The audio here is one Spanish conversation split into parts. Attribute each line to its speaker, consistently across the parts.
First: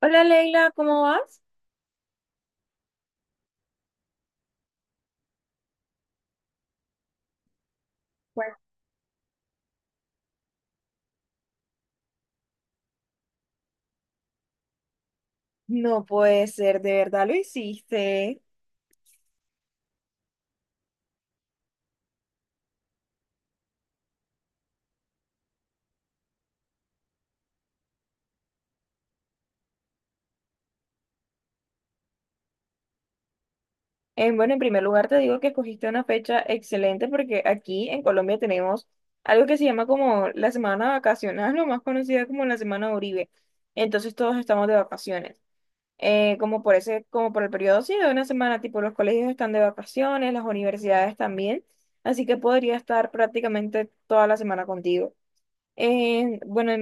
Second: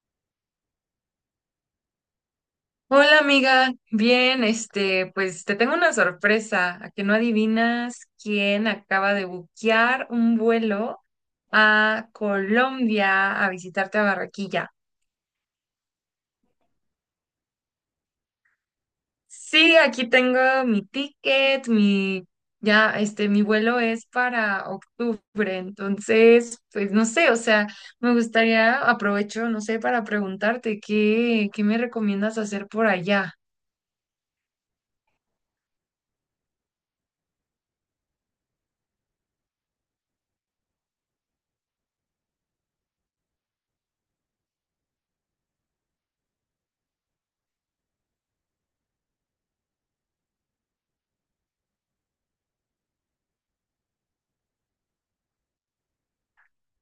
Speaker 1: Hola Leila, ¿cómo vas?
Speaker 2: Hola amiga, bien, pues te tengo una sorpresa, a que no adivinas
Speaker 1: Pues
Speaker 2: quién acaba de buquear un vuelo a Colombia a visitarte a Barranquilla.
Speaker 1: no puede ser, de verdad lo hiciste.
Speaker 2: Sí, aquí tengo mi ticket, ya, mi vuelo es para octubre, entonces, pues no sé, o sea, me gustaría, aprovecho, no sé, para preguntarte qué me recomiendas hacer por allá.
Speaker 1: Bueno, en primer lugar te digo que escogiste una fecha excelente porque aquí en Colombia tenemos algo que se llama como la semana vacacional, lo más conocida como la semana Uribe. Entonces todos estamos de vacaciones. Como por ese, como por el periodo, sí, de una semana, tipo los colegios están de vacaciones, las universidades también. Así que podría estar prácticamente toda la semana contigo. Eh, bueno,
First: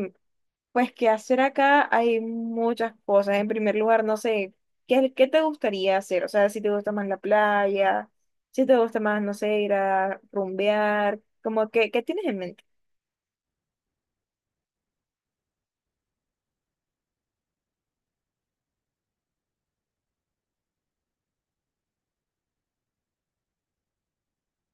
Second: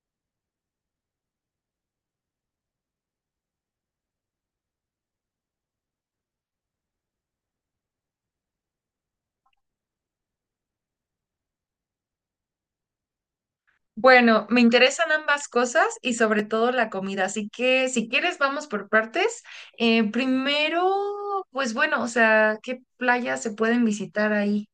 Speaker 1: Pues qué hacer acá, hay muchas cosas. En primer lugar, no sé, ¿qué te gustaría hacer? O sea, si te gusta más la playa, si te gusta más, no sé, ir a rumbear, como que, ¿qué tienes en mente?
Speaker 2: Bueno, me interesan ambas cosas y sobre todo la comida, así que si quieres vamos por partes. Primero, pues bueno, o sea, ¿qué playas se pueden visitar ahí?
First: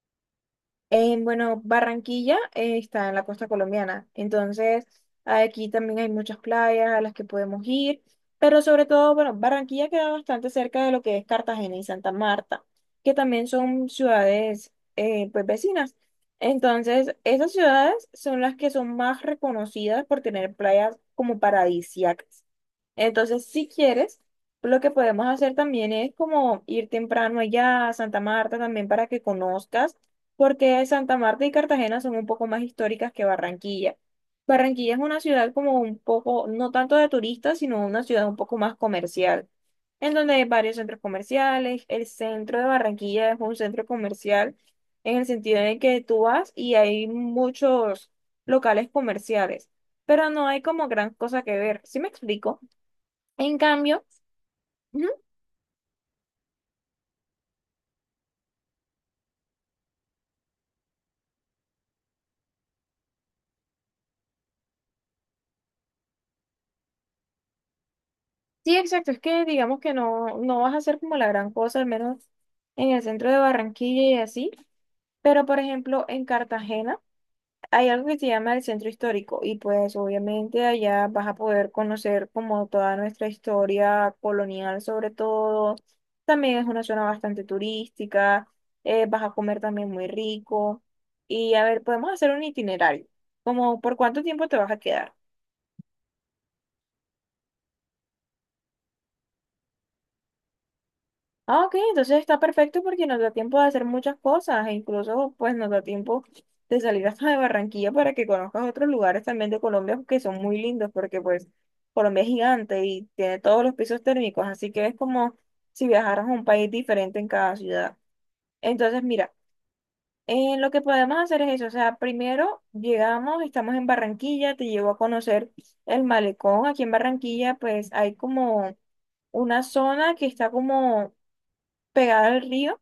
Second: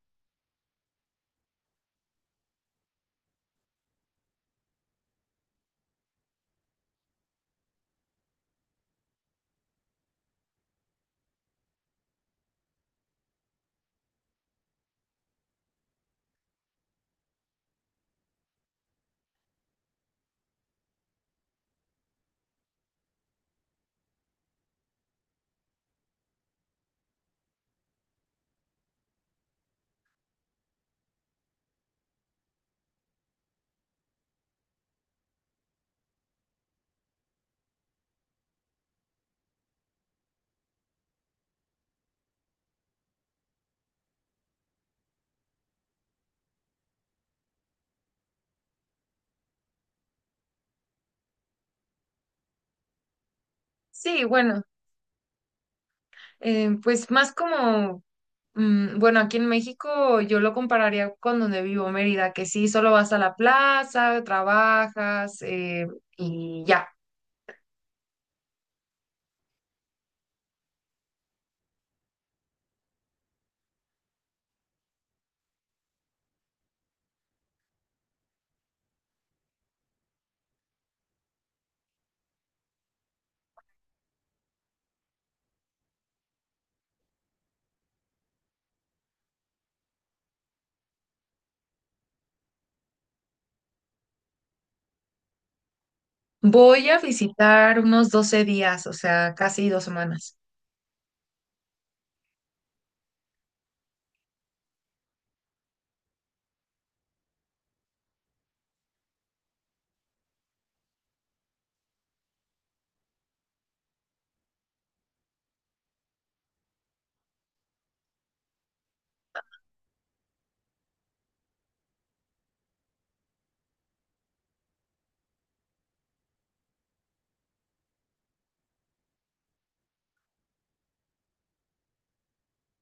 Speaker 1: En, bueno, Barranquilla está en la costa colombiana, entonces aquí también hay muchas playas a las que podemos ir, pero sobre todo, bueno, Barranquilla queda bastante cerca de lo que es Cartagena y Santa Marta, que también son ciudades pues vecinas. Entonces, esas ciudades son las que son más reconocidas por tener playas como paradisíacas. Entonces, si quieres, lo que podemos hacer también es como ir temprano allá a Santa Marta también para que conozcas, porque Santa Marta y Cartagena son un poco más históricas que Barranquilla. Barranquilla es una ciudad como un poco, no tanto de turistas, sino una ciudad un poco más comercial, en donde hay varios centros comerciales. El centro de Barranquilla es un centro comercial en el sentido de que tú vas y hay muchos locales comerciales, pero no hay como gran cosa que ver. ¿Sí me explico? En cambio,
Speaker 2: Sí, bueno,
Speaker 1: ujú,
Speaker 2: pues más como, bueno, aquí en México yo lo compararía con donde vivo, Mérida, que sí, solo vas a la plaza, trabajas, y ya.
Speaker 1: sí, exacto, es que digamos que no, no vas a hacer como la gran cosa, al menos en el centro de Barranquilla y así, pero por ejemplo en Cartagena hay algo que se llama el centro histórico y pues obviamente allá vas a poder conocer como toda nuestra historia colonial sobre todo, también es una zona bastante turística, vas a comer también muy rico y a ver, podemos hacer un itinerario, como por cuánto tiempo te vas a quedar.
Speaker 2: Voy a visitar unos 12 días, o sea, casi 2 semanas.
Speaker 1: Ah, ok, entonces está perfecto porque nos da tiempo de hacer muchas cosas e incluso pues nos da tiempo de salir hasta de Barranquilla para que conozcas otros lugares también de Colombia que son muy lindos porque pues Colombia es gigante y tiene todos los pisos térmicos, así que es como si viajaras a un país diferente en cada ciudad. Entonces, mira, lo que podemos hacer es eso, o sea, primero llegamos, estamos en Barranquilla, te llevo a conocer el malecón. Aquí en Barranquilla pues hay como una zona que está como pegada al río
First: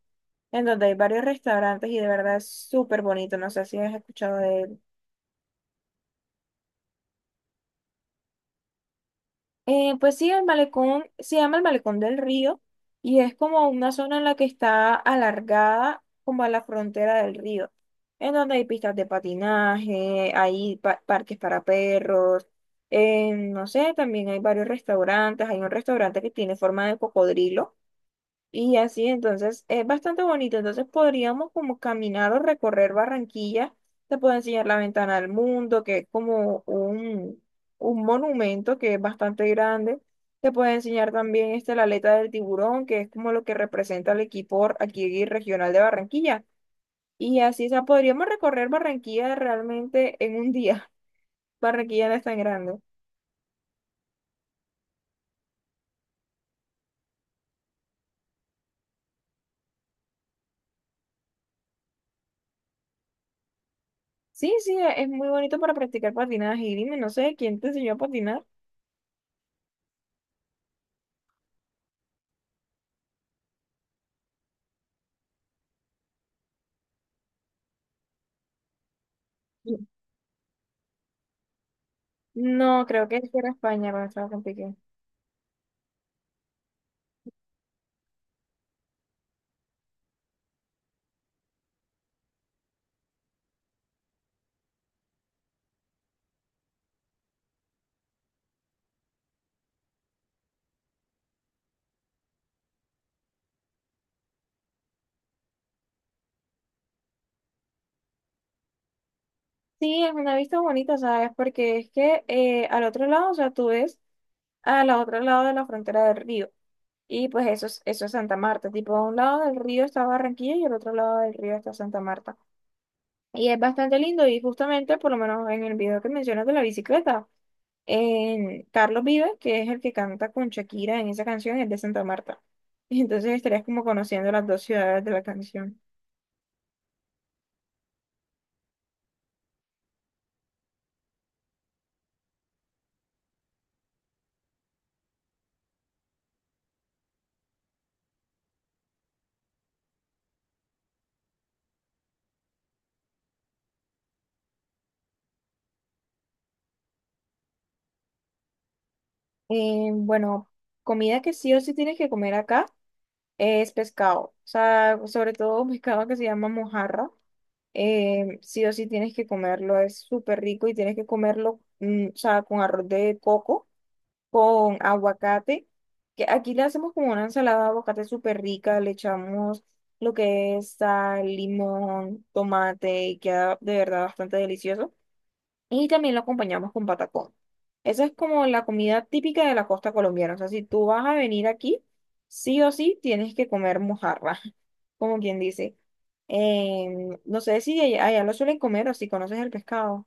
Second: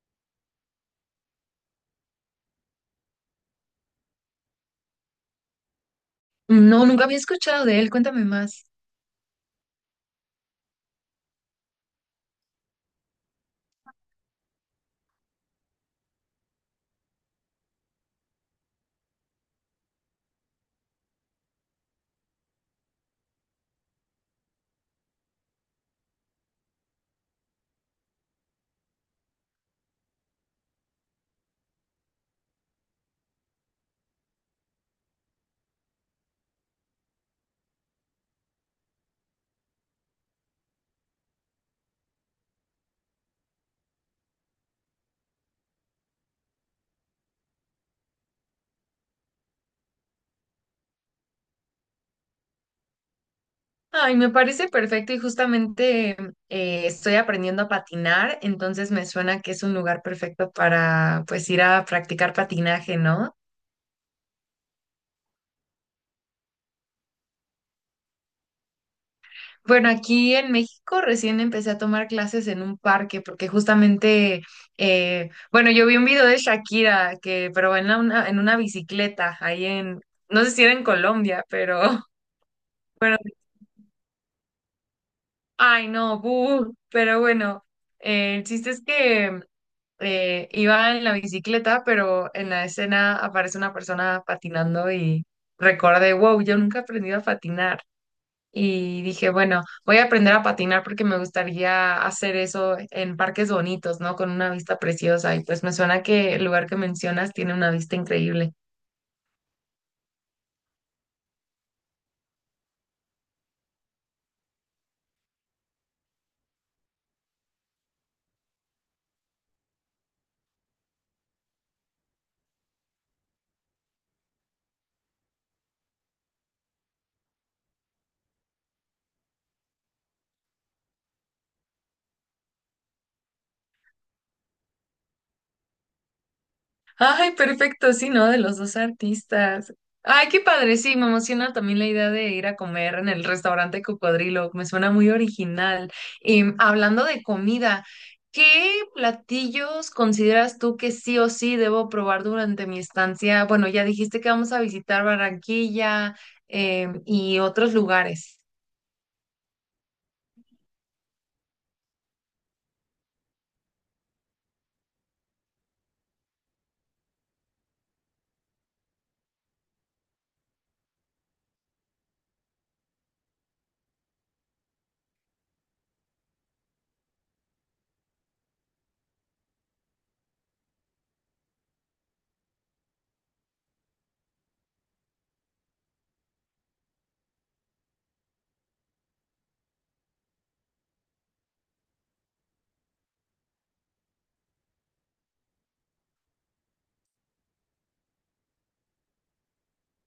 Speaker 1: en donde hay varios restaurantes y de verdad es súper bonito. No sé si has escuchado de él.
Speaker 2: No, nunca había escuchado de él, cuéntame más.
Speaker 1: Pues sí, el malecón se llama el Malecón del Río y es como una zona en la que está alargada como a la frontera del río, en donde hay pistas de patinaje, hay parques para perros, no sé, también hay varios restaurantes. Hay un restaurante que tiene forma de cocodrilo. Y así, entonces, es bastante bonito. Entonces podríamos como caminar o recorrer Barranquilla. Te puedo enseñar la Ventana del Mundo, que es como un monumento que es bastante grande. Te puedo enseñar también este, la aleta del tiburón, que es como lo que representa el equipo aquí regional de Barranquilla. Y así, o sea, podríamos recorrer Barranquilla realmente en un día. Barranquilla no es tan grande.
Speaker 2: Ay, me parece perfecto y justamente, estoy aprendiendo a patinar, entonces me suena que es un lugar perfecto para pues ir a practicar patinaje, ¿no?
Speaker 1: Sí, sí, es muy bonito para practicar patinaje. Y dime, no sé, ¿quién te enseñó a patinar?
Speaker 2: Bueno, aquí en México recién empecé a tomar clases en un parque porque justamente, bueno, yo vi un video de Shakira que, pero en una bicicleta ahí en, no sé si era en Colombia, pero,
Speaker 1: No, creo
Speaker 2: bueno,
Speaker 1: que era España cuando estaba con Piqué.
Speaker 2: ay, no, buh, pero bueno, el chiste es que, iba en la bicicleta, pero en la escena aparece una persona patinando y recordé, wow, yo nunca he aprendido a patinar. Y dije, bueno, voy a aprender a patinar porque me gustaría hacer eso en parques bonitos, ¿no? Con una vista preciosa. Y pues me suena que el lugar que mencionas tiene una vista increíble.
Speaker 1: Sí, es una vista bonita, ¿sabes? Porque es que al otro lado, o sea, tú ves al otro lado de la frontera del río. Y pues eso es Santa Marta. Tipo, a un lado del río está Barranquilla y al otro lado del río está Santa Marta. Y es bastante lindo y justamente, por lo menos en el video que mencionas de la bicicleta, en Carlos Vives, que es el que canta con Shakira en esa canción, es de Santa Marta. Y entonces estarías como conociendo las dos ciudades de la canción.
Speaker 2: Ay, perfecto, sí, ¿no? De los dos artistas. Ay, qué padre, sí, me emociona también la idea de ir a comer en el restaurante Cocodrilo, me suena muy original. Y hablando de comida, ¿qué platillos consideras tú que sí o sí debo probar durante mi estancia? Bueno, ya dijiste que vamos a visitar Barranquilla, y otros lugares.
Speaker 1: Eh, bueno, Comida que sí o sí tienes que comer acá es pescado. O sea, sobre todo un pescado que se llama mojarra. Sí o sí tienes que comerlo, es súper rico y tienes que comerlo, o sea, con arroz de coco, con aguacate, que aquí le hacemos como una ensalada de aguacate súper rica, le echamos lo que es sal, limón, tomate y queda de verdad bastante delicioso. Y también lo acompañamos con patacón. Esa es como la comida típica de la costa colombiana. O sea, si tú vas a venir aquí, sí o sí tienes que comer mojarra, como quien dice. No sé si allá, allá lo suelen comer o si conoces el pescado.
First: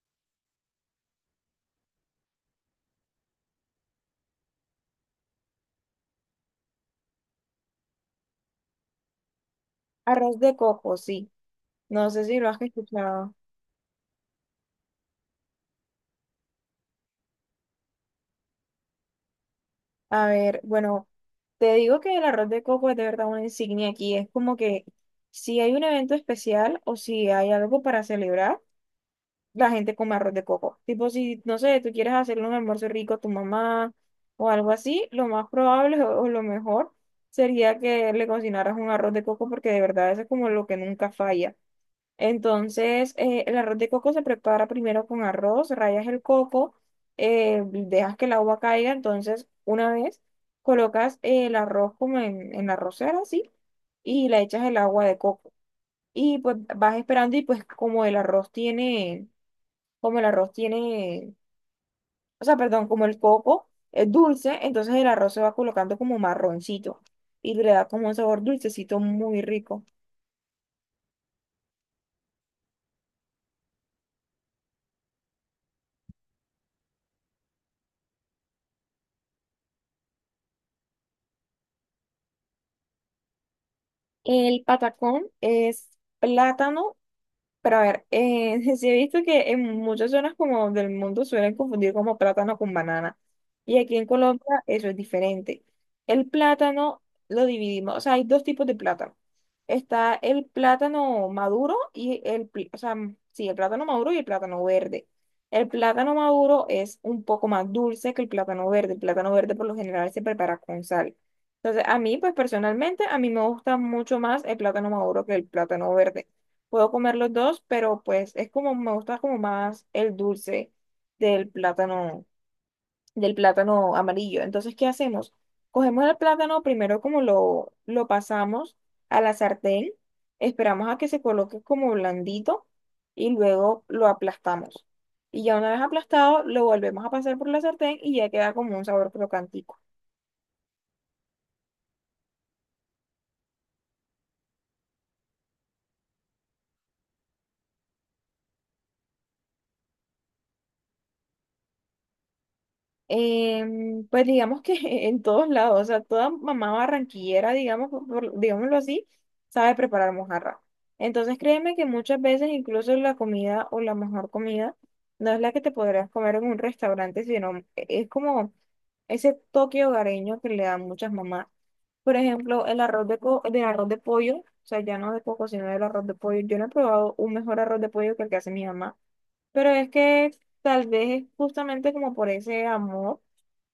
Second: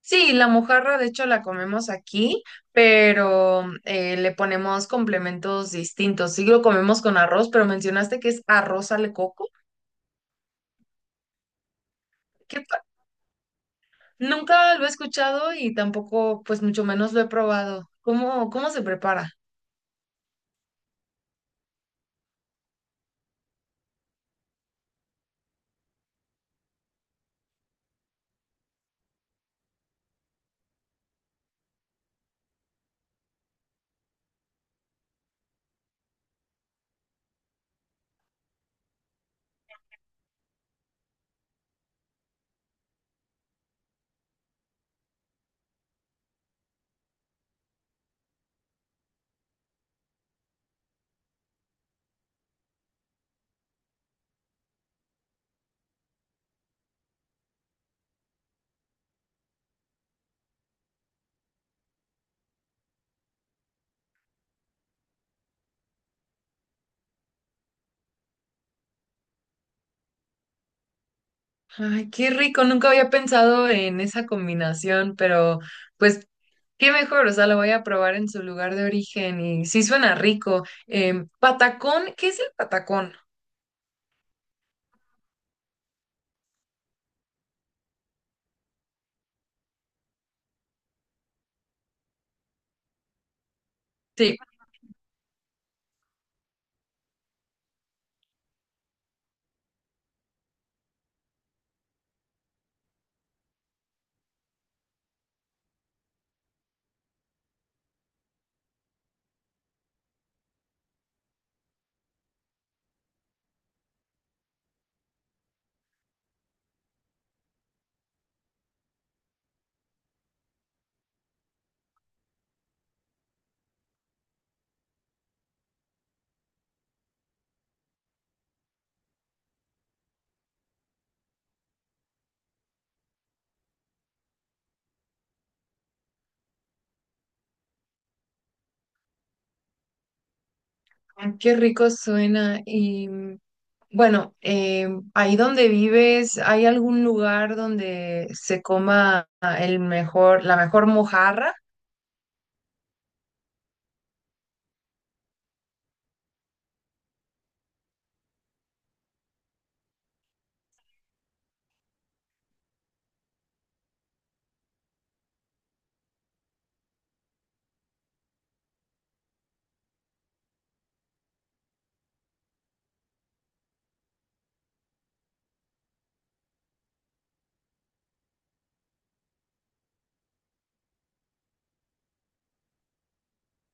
Speaker 2: Sí, la mojarra de hecho la comemos aquí, pero, le ponemos complementos distintos. Sí lo comemos con arroz, pero mencionaste que es arroz al coco.
Speaker 1: Arroz de coco, sí. No sé si lo
Speaker 2: ¿Qué
Speaker 1: has
Speaker 2: pa-
Speaker 1: escuchado.
Speaker 2: Nunca lo he escuchado y tampoco, pues mucho menos lo he probado. ¿Cómo, cómo se prepara?
Speaker 1: A ver, bueno, te digo que el arroz de coco es de verdad una insignia aquí. Es como que si hay un evento especial o si hay algo para celebrar. La gente come arroz de coco. Tipo, si, no sé, tú quieres hacerle un almuerzo rico a tu mamá o algo así, lo más probable o lo mejor sería que le cocinaras un arroz de coco porque de verdad eso es como lo que nunca falla. Entonces, el arroz de coco se prepara primero con arroz, rayas el coco, dejas que el agua caiga, entonces una vez colocas el arroz como en la arrocera, así, y le echas el agua de coco. Y pues vas esperando y pues como el arroz tiene como el arroz tiene, o sea, perdón, como el coco es dulce, entonces el arroz se va colocando como marroncito y le da como un sabor dulcecito muy rico.
Speaker 2: Ay, qué rico, nunca había pensado en esa combinación, pero pues qué mejor, o sea, lo voy a probar en su lugar de origen y sí suena rico. Patacón, ¿qué es el patacón?
Speaker 1: El patacón es plátano. Pero a ver, sí he visto que en muchas zonas como del mundo suelen confundir como plátano con banana. Y aquí en
Speaker 2: Sí,
Speaker 1: Colombia eso es diferente. El plátano lo dividimos, o sea, hay dos tipos de plátano. Está el plátano maduro y el, pl- o sea, mm, sí, el plátano maduro y el plátano verde. El plátano maduro es un poco más dulce que el plátano verde. El plátano verde por lo general se prepara con sal. Entonces, a mí, pues personalmente, a mí me gusta mucho más el plátano maduro que el plátano verde. Puedo comer los dos, pero pues es como, me gusta como más el dulce del plátano, del plátano amarillo. Entonces, ¿qué hacemos? Cogemos el plátano, primero como lo pasamos a la sartén, esperamos a que se coloque como blandito y luego lo aplastamos. Y ya una vez aplastado, lo volvemos a pasar por la sartén y ya queda como un sabor crocantico.
Speaker 2: ay, qué rico suena. Y bueno, ahí donde vives, ¿hay algún lugar donde se coma el mejor, la mejor mojarra?
Speaker 1: Pues digamos que en todos lados, o sea, toda mamá barranquillera, digamos, digámoslo así, sabe preparar mojarra. Entonces créeme que muchas veces incluso la comida o la mejor comida no es la que te podrás comer en un restaurante, sino es como ese toque hogareño que le dan muchas mamás. Por ejemplo, el arroz de, co- del arroz de pollo, o sea, ya no de coco, sino del arroz de pollo. Yo no he probado un mejor arroz de pollo que el que hace mi mamá. Pero es que tal vez es justamente como por ese amor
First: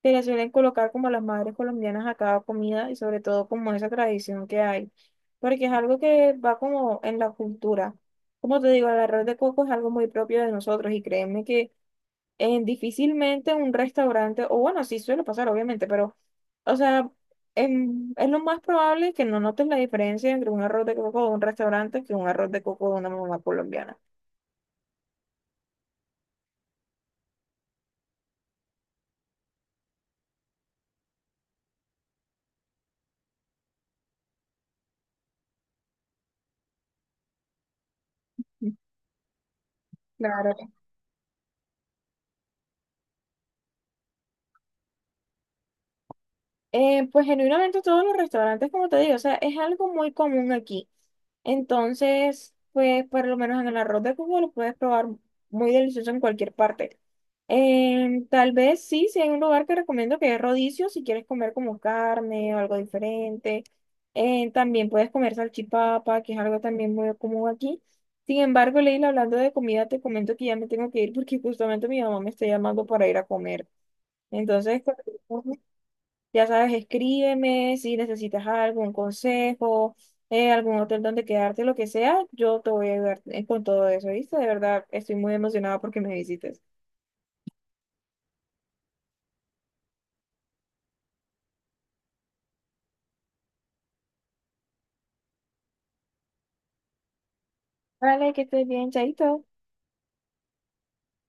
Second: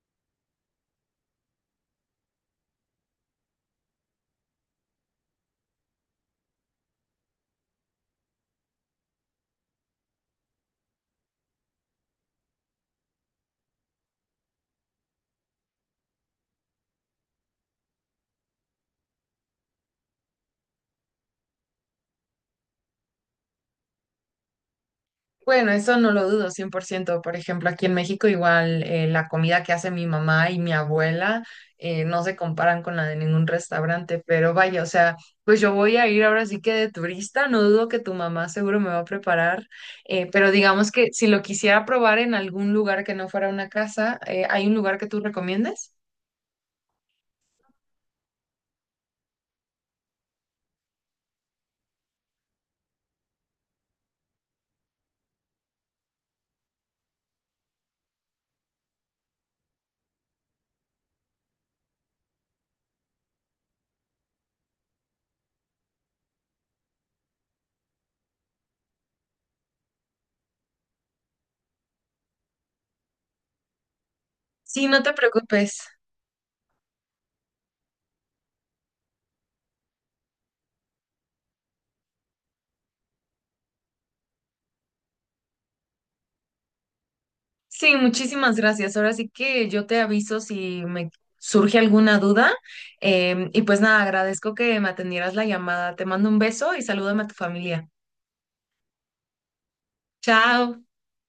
Speaker 1: que le suelen colocar como a las madres colombianas a cada comida y sobre todo como esa tradición que hay, porque es algo que va como en la cultura. Como te digo, el arroz de coco es algo muy propio de nosotros y créeme que difícilmente un restaurante, o bueno, sí suele pasar obviamente, pero o sea, es lo más probable que no notes la diferencia entre un arroz de coco de un restaurante que un arroz de coco de una mamá colombiana.
Speaker 2: Bueno, eso no lo dudo 100%. Por ciento. Por ejemplo, aquí en México igual, la comida que hace mi mamá y mi abuela, no se comparan con la de ningún restaurante, pero vaya, o sea, pues yo voy a ir ahora sí que de turista, no dudo que tu mamá seguro me va a preparar, pero
Speaker 1: Claro.
Speaker 2: digamos que si lo quisiera probar en algún lugar que no fuera una casa, ¿hay un lugar que tú recomiendes?
Speaker 1: Pues genuinamente todos los restaurantes, como te digo, o sea, es algo muy común aquí. Entonces, pues por lo menos en el arroz de Cuba lo puedes probar muy delicioso en cualquier parte. Tal vez sí, si hay un lugar que recomiendo que es Rodicio, si quieres comer como carne o algo diferente. También puedes comer salchipapa, que es algo también muy común aquí. Sin embargo, Leila, hablando de comida, te comento que ya me tengo que ir porque justamente mi mamá me está llamando para ir a comer.
Speaker 2: Sí,
Speaker 1: Entonces,
Speaker 2: no te preocupes.
Speaker 1: ya sabes, escríbeme si necesitas algún consejo, algún hotel donde quedarte, lo que sea, yo te voy a ayudar con todo eso, ¿viste? De verdad, estoy muy emocionada porque me visites.
Speaker 2: Sí, muchísimas gracias. Ahora sí que yo te aviso si me surge alguna duda. Y pues nada, agradezco que me atendieras la llamada. Te mando un beso y salúdame a tu familia.
Speaker 1: Vale, que estés bien, chaito.
Speaker 2: Chao.